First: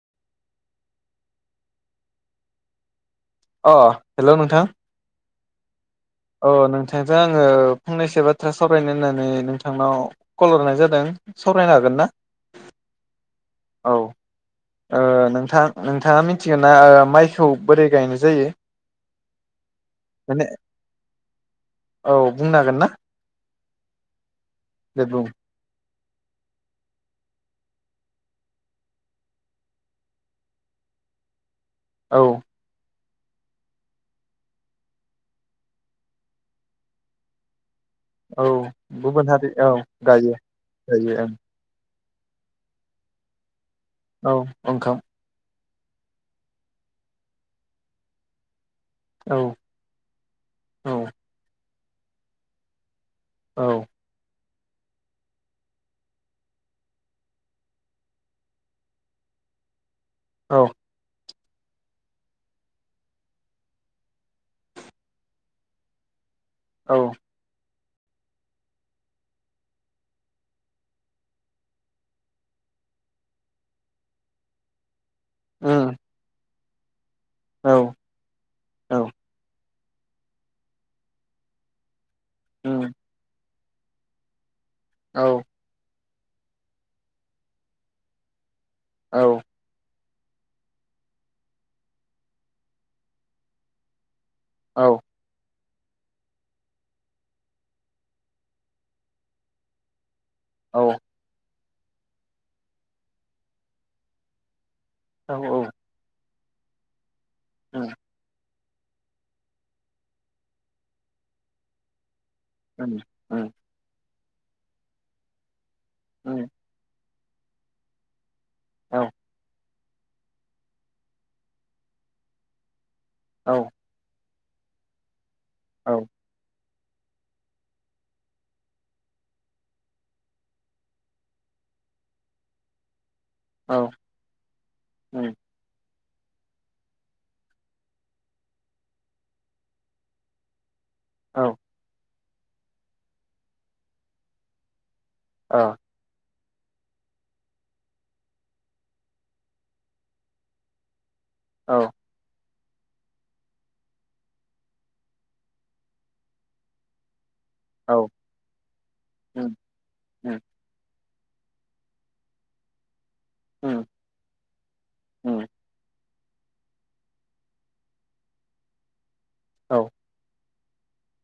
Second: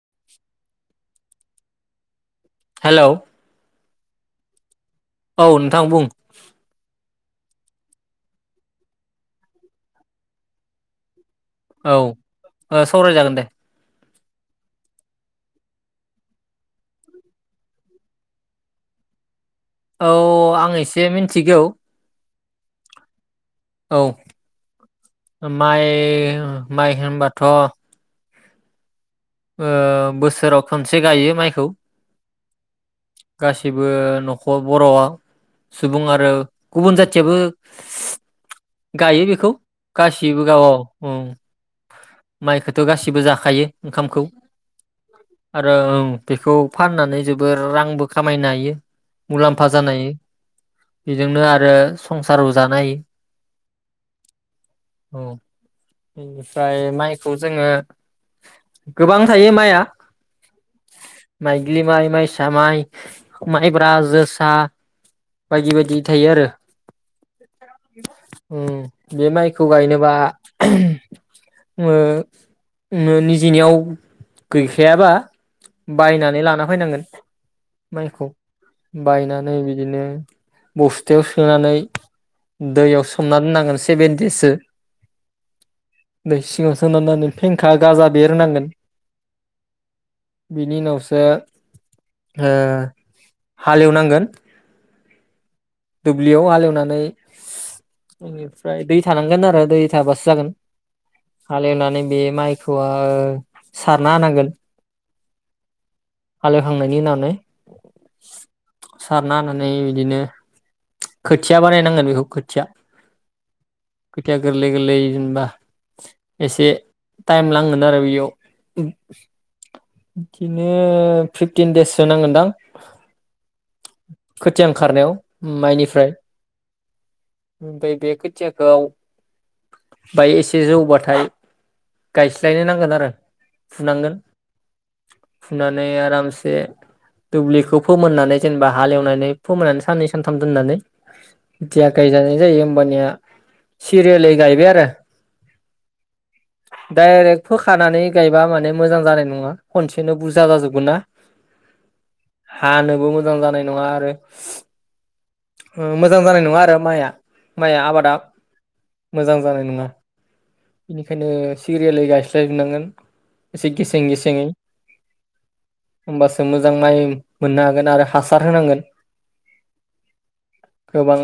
[inaudible] Hello अ हेल नोंथां औ नोंथां बुं। अ नोंथांजों आङो फंनैसो बाथ्रा सावरायनो होननानै नोंथांनाव कल हरनाय जादों। सावरायनो हागोन औ ना सावरायजागोन दे। औ ओ नोंथां नोंथाङा मिथिगोन ना माइखौ बोरै गायनाय जायो? औ आं एसे मिथिगौ। बुंनांगोन ना। औ दे बुं माइ माइ होनबाथ ओ बोसोराव खनसे गायो माइखौ। औ गासिबो नखर बरआ सुबुं आरो गुबुन जाथियाबो। औ गायो गुबुन बेखौ हारि औ गासिबो गावआव गायो-गायो ओं माइखौथ गासिबो जाखायो। ओंखामखौ औ ओंखाम आरो ओं बेखौ फाननानै जोबोर रांबो खामायनो हायो। औ मुलाम्फा जानाय औ बेजोंनो आरो। संसार बो जानो हायो। औ औ बेनिफ्राय माइखौ जोङो। गोबां थायो माइआ। औ माइग्लि माइ माइसा माइ माइब्रा जोसा बायदि बायदि थायो आरो। औ ओम बे माइखौ गायनोबा। दिननियाव गैखायाबा उम बायनानै लाना बायनांगोन औ माइखौ औ बायनानै बिदि बिदिनो बस्थायाव सोनानै। उम दैयाव सोमना दोननांगोन। सेबेन देससो। औ दै सिङाव सोनानानै फेंखा गाजा बेरनांगोन औ बिनि उनावसो ओ हालेवनांगोन औ दुब्लियाव हालेवनानै बेनिफ्राय दै थानांगोन आरो दै थाबासो जागोन। औ औ हालेवनानै बे माइखौ ओ सारना होनांगोन औ औ हालेवखांनायनि उनावनै औ सारना होनानै बिदिनो खोथिया बानायनांगोन बेखौ खोथिया [unintelligible] खोथिया गोरलै गोरलै जेनबा उम एसे टाइम नांनोन आरो बेयाव उम औ बिदिनो फिफटिन देससो नांगोनदां औ खोथिया ओंखारनायाव औ माइनिफ्राय ओमफ्राय बे खोथियाखौ बाय एसे जौबाथाय गायस्लायनो नांगोन आरो औ फुनांगोन उम फुनानै आरामसे दुब्लिखौ फोमोननानै जेनेबा हालेवनानै फोमोननानै साननै सानथाम दोननानै औ थिया गायजा जायो होमबानिया सिरियालै गायबाय आरो औ डाइरेक्ट फोखानानै गायबा माने मोजां जानाय नङा खनसेनो बुरजा जाजोबगोन ना औ हानोबो मोजां जानाय नङा आरो ओ मोजां जानाय नङा आरो माइआ माइया औ आबादा मोजां उम जानाय नङा उम बेनिखायनो सिरियालै गायस्लायजोबनांगोन एसे उम गेसें सेङै उम [inaudible] होमबासो मोजां माइ मोननो हागोन आरो हासार होनांगोन औ गोबां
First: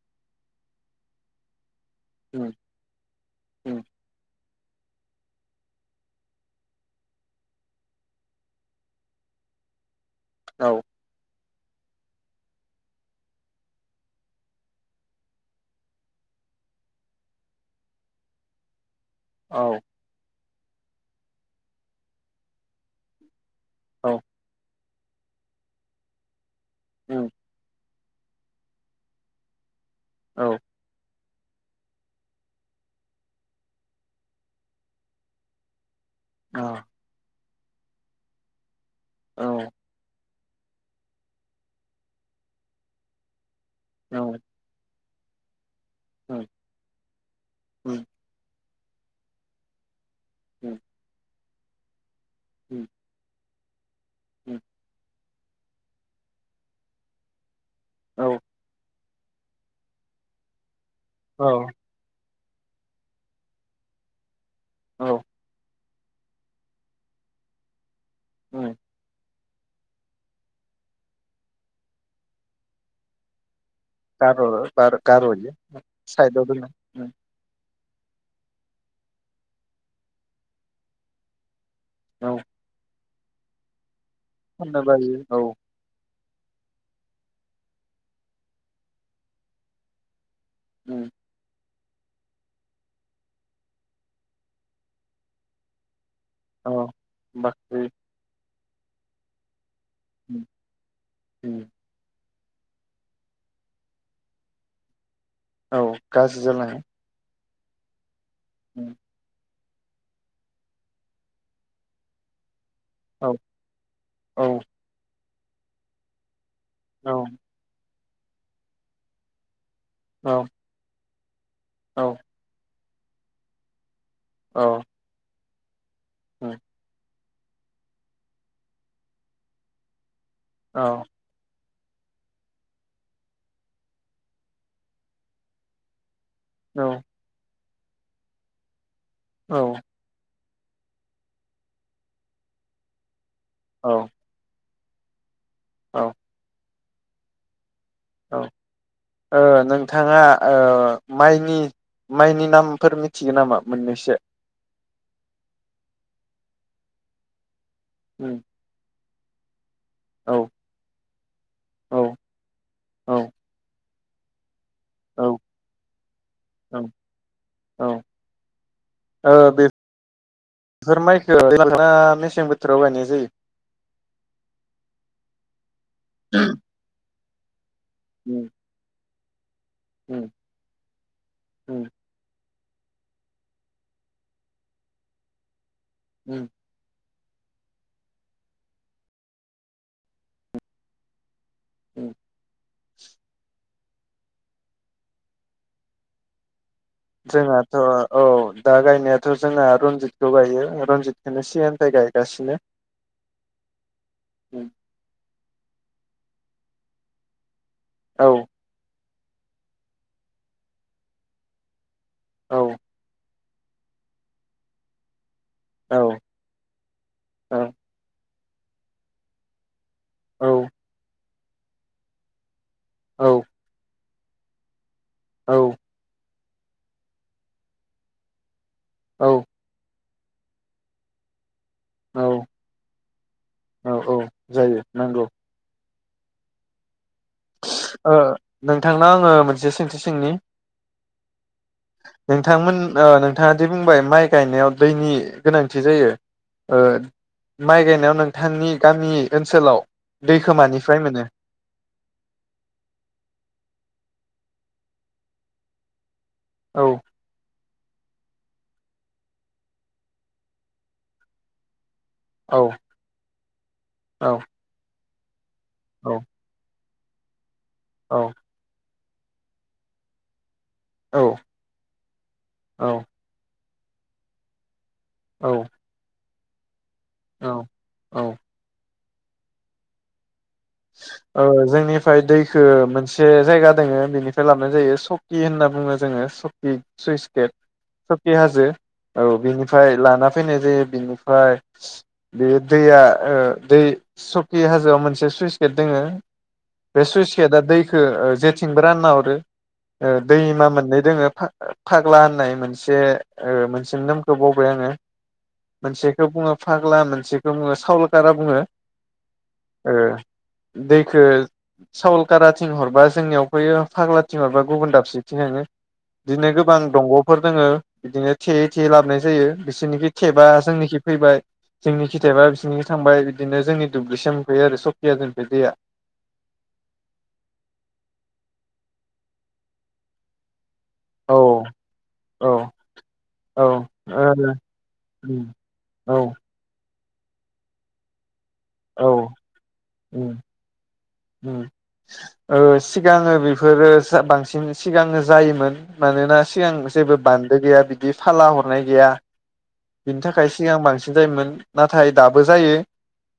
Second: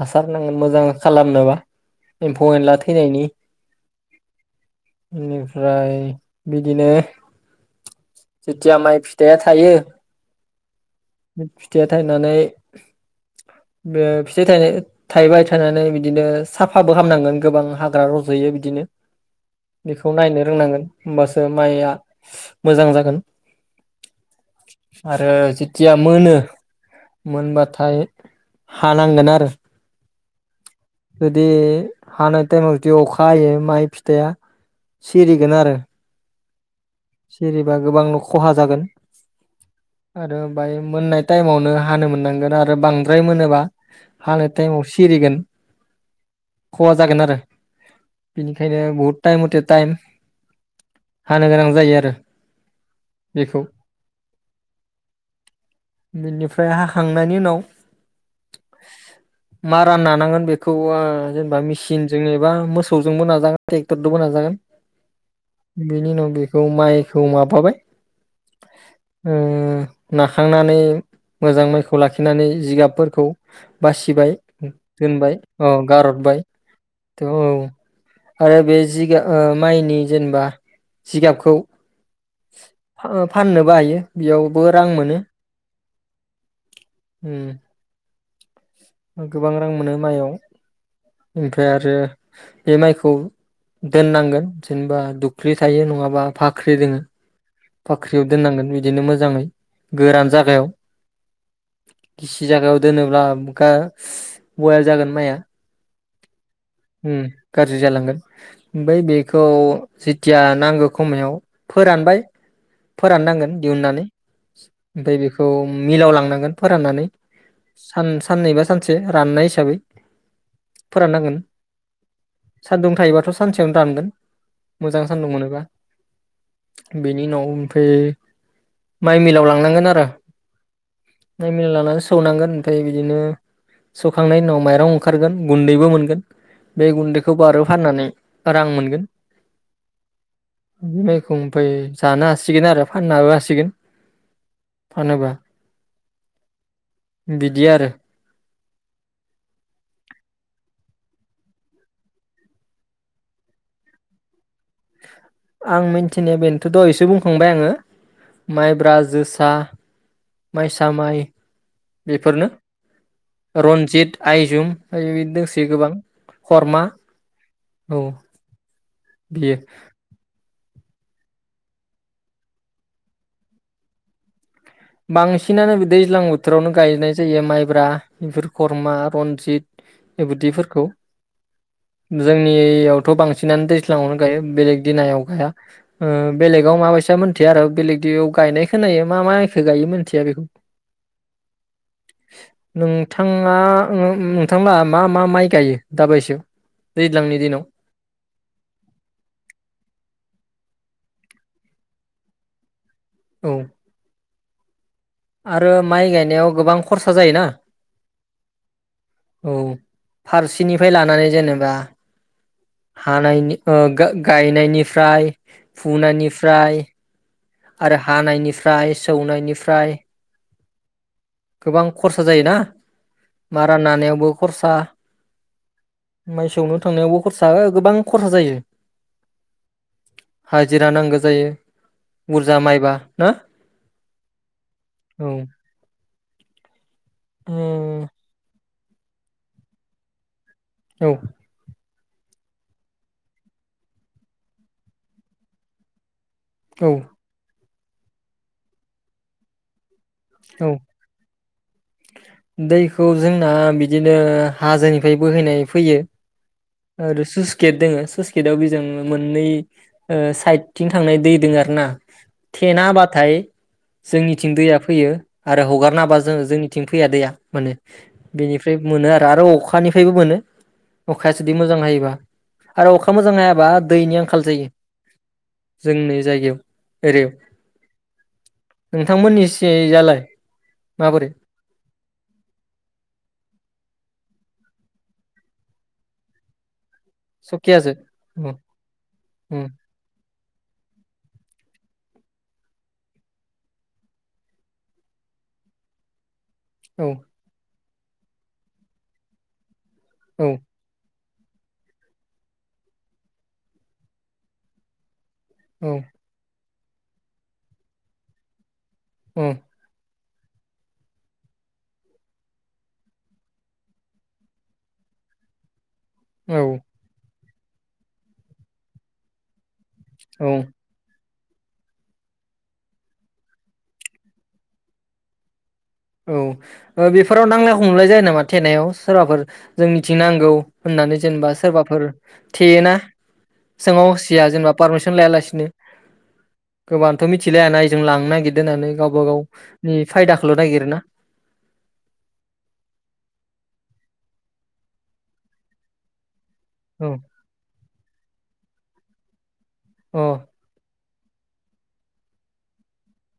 हासार नाङो मोजां खालामनोबा एम्फौ उम एन्ला थैनायनि उम बेनिफ्राय बिदिनो जेथिया माइ फिथाइया थायो औ फिथाइया थाइनानै फिथाय थायनाय थायबाय थायनानै बिदिनो साफाबो खालामामनांगोन गोबां हाग्रा रजयो बिदिनो। औ बेखौ नायनो नांगोन हबासो माइआ मोजां जागोन [unintelligible] औ आरो जेथिया मोनो उम मेनबा थाय हानांगोन आरो औ जुदि हानाय टाइमाव जुदि अखा हायो माइ फिथाइया सिरिगोन आरो। औ सेरबा गोबांनो खहा जागोन। औ आरो ओमफ्राय मोननाय टाइमावनो हानो मोननांगोन आरो बांद्राय मोनोबा उम उम हानो थाइम आव सिरिगोन। उम खहा जागोन आरो उम बिनि बहुत टाइम मथे टाइम उम हांनो गोनां जायो आरो। उम बेखौ। उम बेनिफ्राय हाखांनायनि उनाव औ मारा राननांगोन बेखौव थवा जेनेबा औ मिेसिन जोंनि एबा मोसौजोंबो नाजागोन ट्रेक्टरजोंबो नाजागोन। औ बिनि उनाव बेखौ माइखौ माबाबाय। औ ओ नाखांनानै मोजां माइखौ लाखिनानै जिगाबफोरखौ बासिबाय गार' गार' दोनबाय गार'यो औ गारहरबाय साइदआव दोनो उम थ औ आरो बे जिगाब माइनि जेनेबा जिगाबखौ औ फाननोबो हायो। बेयावबो खननो रां मोनो। बायो औ होम। गोबां रां मोनो माइआव उ फाय आरो बे माइखौ दोननांगोन जेनेबा दुख्लि थायो नङाबा फाख्रि औ दोङो बाख्रि बाख्रियाव दो नांगोन बिदिनो मोजाङै गोरान उम जागायाव उम गिसि जागायाव दोनोब्ला बयेल जागोन माइआ औ गाज्रि जालाङो। उम गाज्रि जालांगोन उम ओमफाय बेखौ जेथिया नांगौ खमायाव फोरानबाय औ फोराननांगोन दिहुननानै औ ओमफाय बेखौ थ मिलाव लांनांगोन फोराननानै औ सान-साननैबा सानसे राननाय हिसाबै औ। फोराननांगोन औ। सान्दुं थायोबाथ सानसेयावनो दानगोन मोजां सानदुंमोनोबा औ बेनि उनाव ओमफाय माइ मिलाव लांनांगोन आरो औ। मला लानानै सौनांगोन ओमफ्राय बिदिनो सौखांनायनि उनाव माइरं ओंखारगोन गुन्दैबो मोनगोन बे गुन्दैखौ बारौ फाननानै रां मोनगोन औ। मखौ फाय जानो हासिगोन आरो फाननोाबो हासिगोन औ। फानोबा औ। बिदि आरो। औ ओ नोंथाङा ओ माइनि माइनि नामफोर मिथिगौ नामा मोननैसो आं मिथिनाया बेनोथ' द एसे बुंखांबाय आङो उम माइ ब्रेजस सा औ माइसा माइ औ बेफोरनो औ रनजित आयजं ओ औ दोंसे गोबां औ हरमा औ ओ बियो बेफोर माइखौ [unintelligible] मेसें बोथोराव गायनाय जायो बांसिनानो दैज्लां बोथोरावनो गायनाय जायो माइ फ्रा बेफोर उम खरमा रनजित उम बेब्दिफोरखौ उम जों जोंनियावथ' बांसिनानो दैज्लाङावनो गायो बेलेग दिनायाव गाया ओ उम बेलेगाव माबायसा मोन बिदि आरो बेलेग दियाव गायनाय खोनायो मा मा सोर गायो मिथिया बेखौ उम नोंथाङा नोंथांला मा मा माइ गायो दाबायसायाव? दैज्लांनि दिनाव जोंहाथ' औ दा गायनायाथ' जोंना रनजितखौ गायो। रनजितखौनो सिगांनिफ्राय गायगासिनो। औ उम आरो माइ गायनायाव गोबां खरसा जायोना। औ औ फारसेनिफ्राय लानानै जेनेबा औ हानायनि ओ गा गायनायनिफ्राय औ फुनायनिफ्राय औ आरो हानायनिफ्राय सौनायनिफ्राय औ गोबां खरसा जायोना। मारनानायावबो खरसा औ माइसौनो थांनायावबो खरसा ओ गोबां खरसा जायो। औ हाजिरा नांगौ जायो। बुरजा माइबा ना औ [inaudible] [unintelligible] उम, ओ नोंथांनाव आंङो मोनसे सोंथि सोंनि औ नोंथांमोन ओ नोंथाङा दि बुंबाय माइ गायनायाव दैनि गोनांथि जायो ओ औ माइ गायनायाव नोंथांनि गामि ओनसोलाव दैखो औ मानिफ्राय मोनो? दैखौ जोंना बिदिनो हाजोनिफ्राय बोहैनाय फैयो। औ आरो सुस गेट दोङो सुस गेटआव बेजों मोननै ओ साइदथिं थांनाय दै दोङो आरोना। औ थेेना होबाथाय औ जोंनिथिं दैया फैयो। आरो हगारनाबा औ जों जोंनि निथिं फैया दैया माने औ बेनिफ्राय मोनो आरो आरो अखानिफ्रायबो मोनो। औ जुदि मोजां हायोबा आरो अखा मोजां हायाबा दैनि आंखाल जायो। औ जोंनि जायगायाव एरियाव औ औ। नोंथांमोननिसिजालाय? माबोरै औ जोंनिफ्राय दैखो मोनसे जायगा दोङो बेनिफ्राय लाबोनाय जायो सकि होनना बुङो जोङो सकि। सुइस गेट सकियासो सकि औ हाजो औ बिनिफ्राय लाना फैनाय जायो बिनिफ्राय बेयो दैया ओ दै सकि हाजोआव मोनसे सुइस दोङो बे औ सुइस गेटा दै खो ओ जेथिंबो रानना हरो। ओ औ दैमा मोननै दोङो। फा फाग्ला होननाय मोनसे ओ मोनसेनि नामखो बावबाय आङो। औ मोनसेखो बुङो। फाग्ला मोनसेखौ बुङो सावलकारा बुङो। औ एह। दैखो सावलकाराथिं हरबा जोंनियाव फैयो फाग्लाथिं हरबा गुबुन दाबसे थिं थाङो। इदिनो गोबां दंग फोर दोङो बिदिनो थेयै थेयै लाबनाय जायो। बिसोरनिखि थेबा औ जोंनिखि फैबाय। जोंनिखि थायाबा बिसोरनिखि थांबाय बिदिनो जोंनि दुब्लिसिम मोनफैयो आरो सब [unintelligible] औ ओ बेफोराव नांलाय खमलाय जायो नामा थेनायाव सोरबाफोर जों निथिं नांगौ होननानै औ जेनेबा सोरबाफोर औ थेयोना ओ सोंआहसिया जेनेबा पारमिसन उम लायालासिनो औ गोबांथ' मिथिलाया ना इजों लांनागिर दो होननानै औ गावबा गावनि फायदाखौल' नागिर ओम ओ सिगाङो बेफोर इफोरो बांसिन सिगांओ जायोमोन मानोना सिगां औ जेबो बान्दो गैया बिदि फाला हरनाय गैया। बिनि अ थाखाय सिगां बांसिन जायोमोन नाथाय दाबो जायो।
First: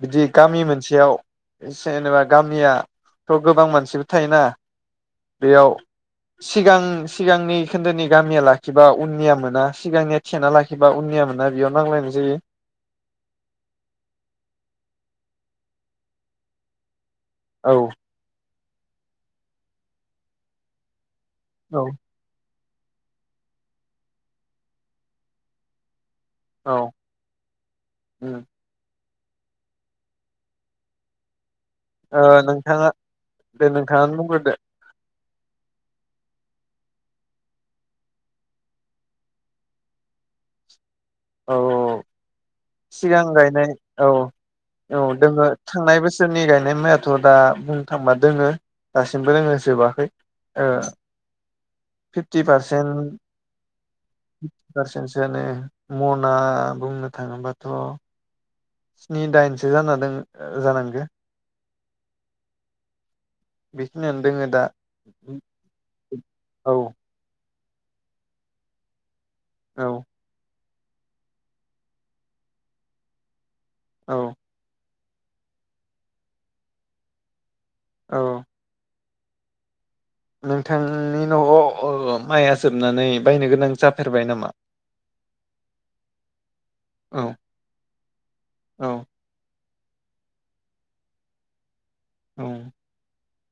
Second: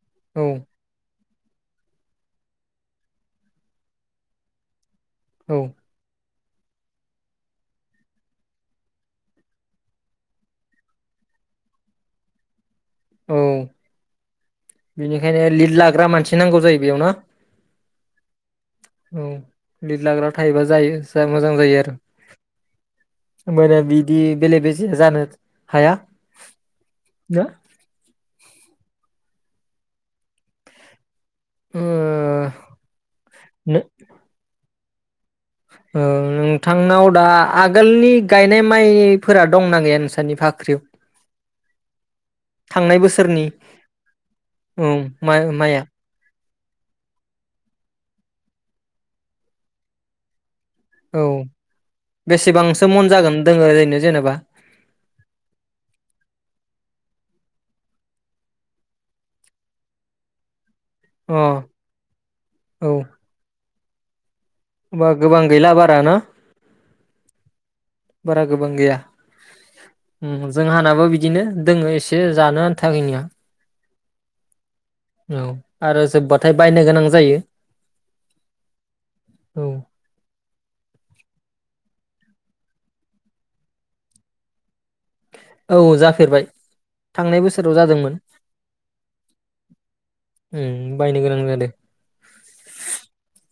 बिदि औ गामि मोनसेयाव जेनेबा गामिया थ' गोबां मानसिबो थायोना औ बेयाव सिगां सिगांनि खोन्दोनि गामिया लाखिबा उननिया मोना सिगांनिया थिखोना लाखिबा उननिया मोना बेयाव नांलायनाय जायो। औ बिनिखायनो लिड लाग्रा मानसि नांगौ जायो बेयावनो ना? औ औ लिदलाग्रा थायोबा जायो। जा मोजां जायो औ आरो होनबानिया बिदि बेले बेजे जानो हाया। औ ना ओ नोंथाङा दे नोंथाङानो बुंग्रोदो औ नोंथांनाव दा आगोलनि गायनाय माइ फोरा दंना गैया नोंसानि भाख्रियाव? औ औ सिगां बोसोरनि गायनाय औ औ माइ दोङो माइआ थांनाय बोसोरनि गा मायाथ' दा बुंनो थांबा दोङो दासिमबो दोङो जोबाखै ओ औ फिफ्टि बेसेबांसो मन पारसेन्थ जागोन दोङो ओरैनो जेनेबा पारसेन्टसोआनो मना बुंनो थाङोबाथ' स्नि दाइनसो जाना दों जागोन। अ औ बेखिनानो होमबा गोबां गैला बारा ना? औ बारा गोबां गैया। औ उम जोंहानाबो बिदिनो दोङो एसे जानो आन्थाखोनिया औ औ आरो जोब्बाथाय बायनो गोनां जायो। औ। औ। नोंथांनि न'आव ओ माइया जोबनानै बायनो गोनां जाफेरबाय नामा? औ जाफेरबाय औ थांनाय बोसोराव जादोंमोन। औ ओं बायनो गोनां जादों। उम।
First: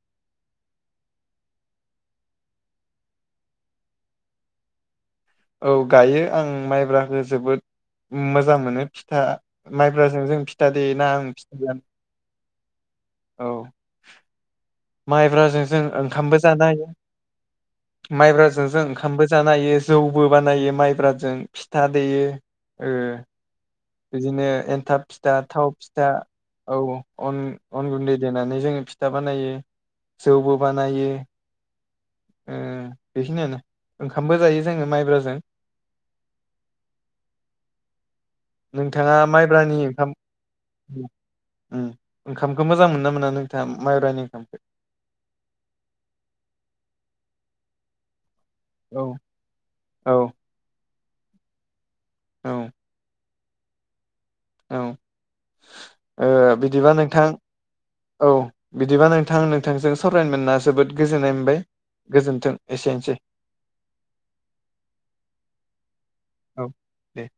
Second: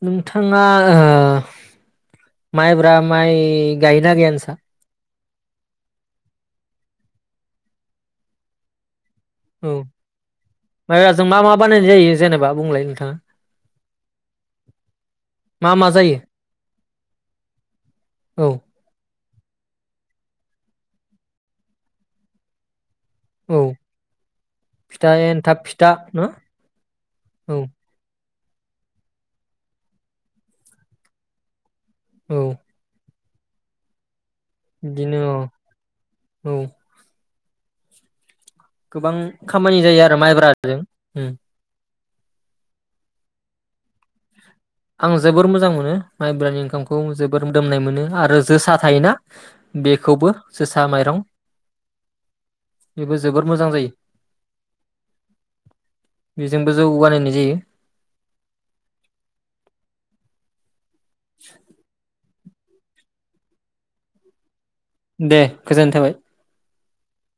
नोंथाङा ओ माइब्रा माइ गायोना गाया नोंसा? औ गायो आं माइब्राखो जोबोद मोजां मोनो। थां औ माइब्राजों जों फिथा देयोना माइब्राजों ओं मा मा बानायनाय जायो जेनेबा बुंलाय नोंथां। [unintelligible] माइब्राजों जों ओंखामबो जानो हायो। औ माइब्राजों जों ओंखाम बो जानोहायो जौबो बानायो माइब्राजों फिथा देयो। ओ औ बिदिनो एन्थाब फिथा थाव फिथा औ अन औ अन गुन्दै देनानै जोङो फिथा बानायो। जौबो बानायो। औ। ओ बेखिनियानो। ओं खामबो जायो जोङो बिदिनो माइब्राजों। औ औ गोबां नोंथाङा माइब्रानि खामानि जायो ओंखाम आरो माइब्राजों। उम। ओंखामखो मोजां मोनो मोना नोंथाङा माइब्रानि ओंखामखो? आं जोबोर मोजां मोनो माइब्रानि ओंखामखौ जोबोर मोदोमनाय मोनो आरो जोसा औ थायोना औ बेखौबो जोसा माइरं औ [unintelligible] जोबोर मोजां जायो। औ ओ बेजोंबो जौ बिदिबा नोंथां बानायनाय जायो औ बिदिबा नोंथां थांजों सावरायनो मोनना जोबोद गोजोननाय मोनबाय गोजोन्थों। एसेनोसै। दे गोजोनथाबाय। दे [inaudible]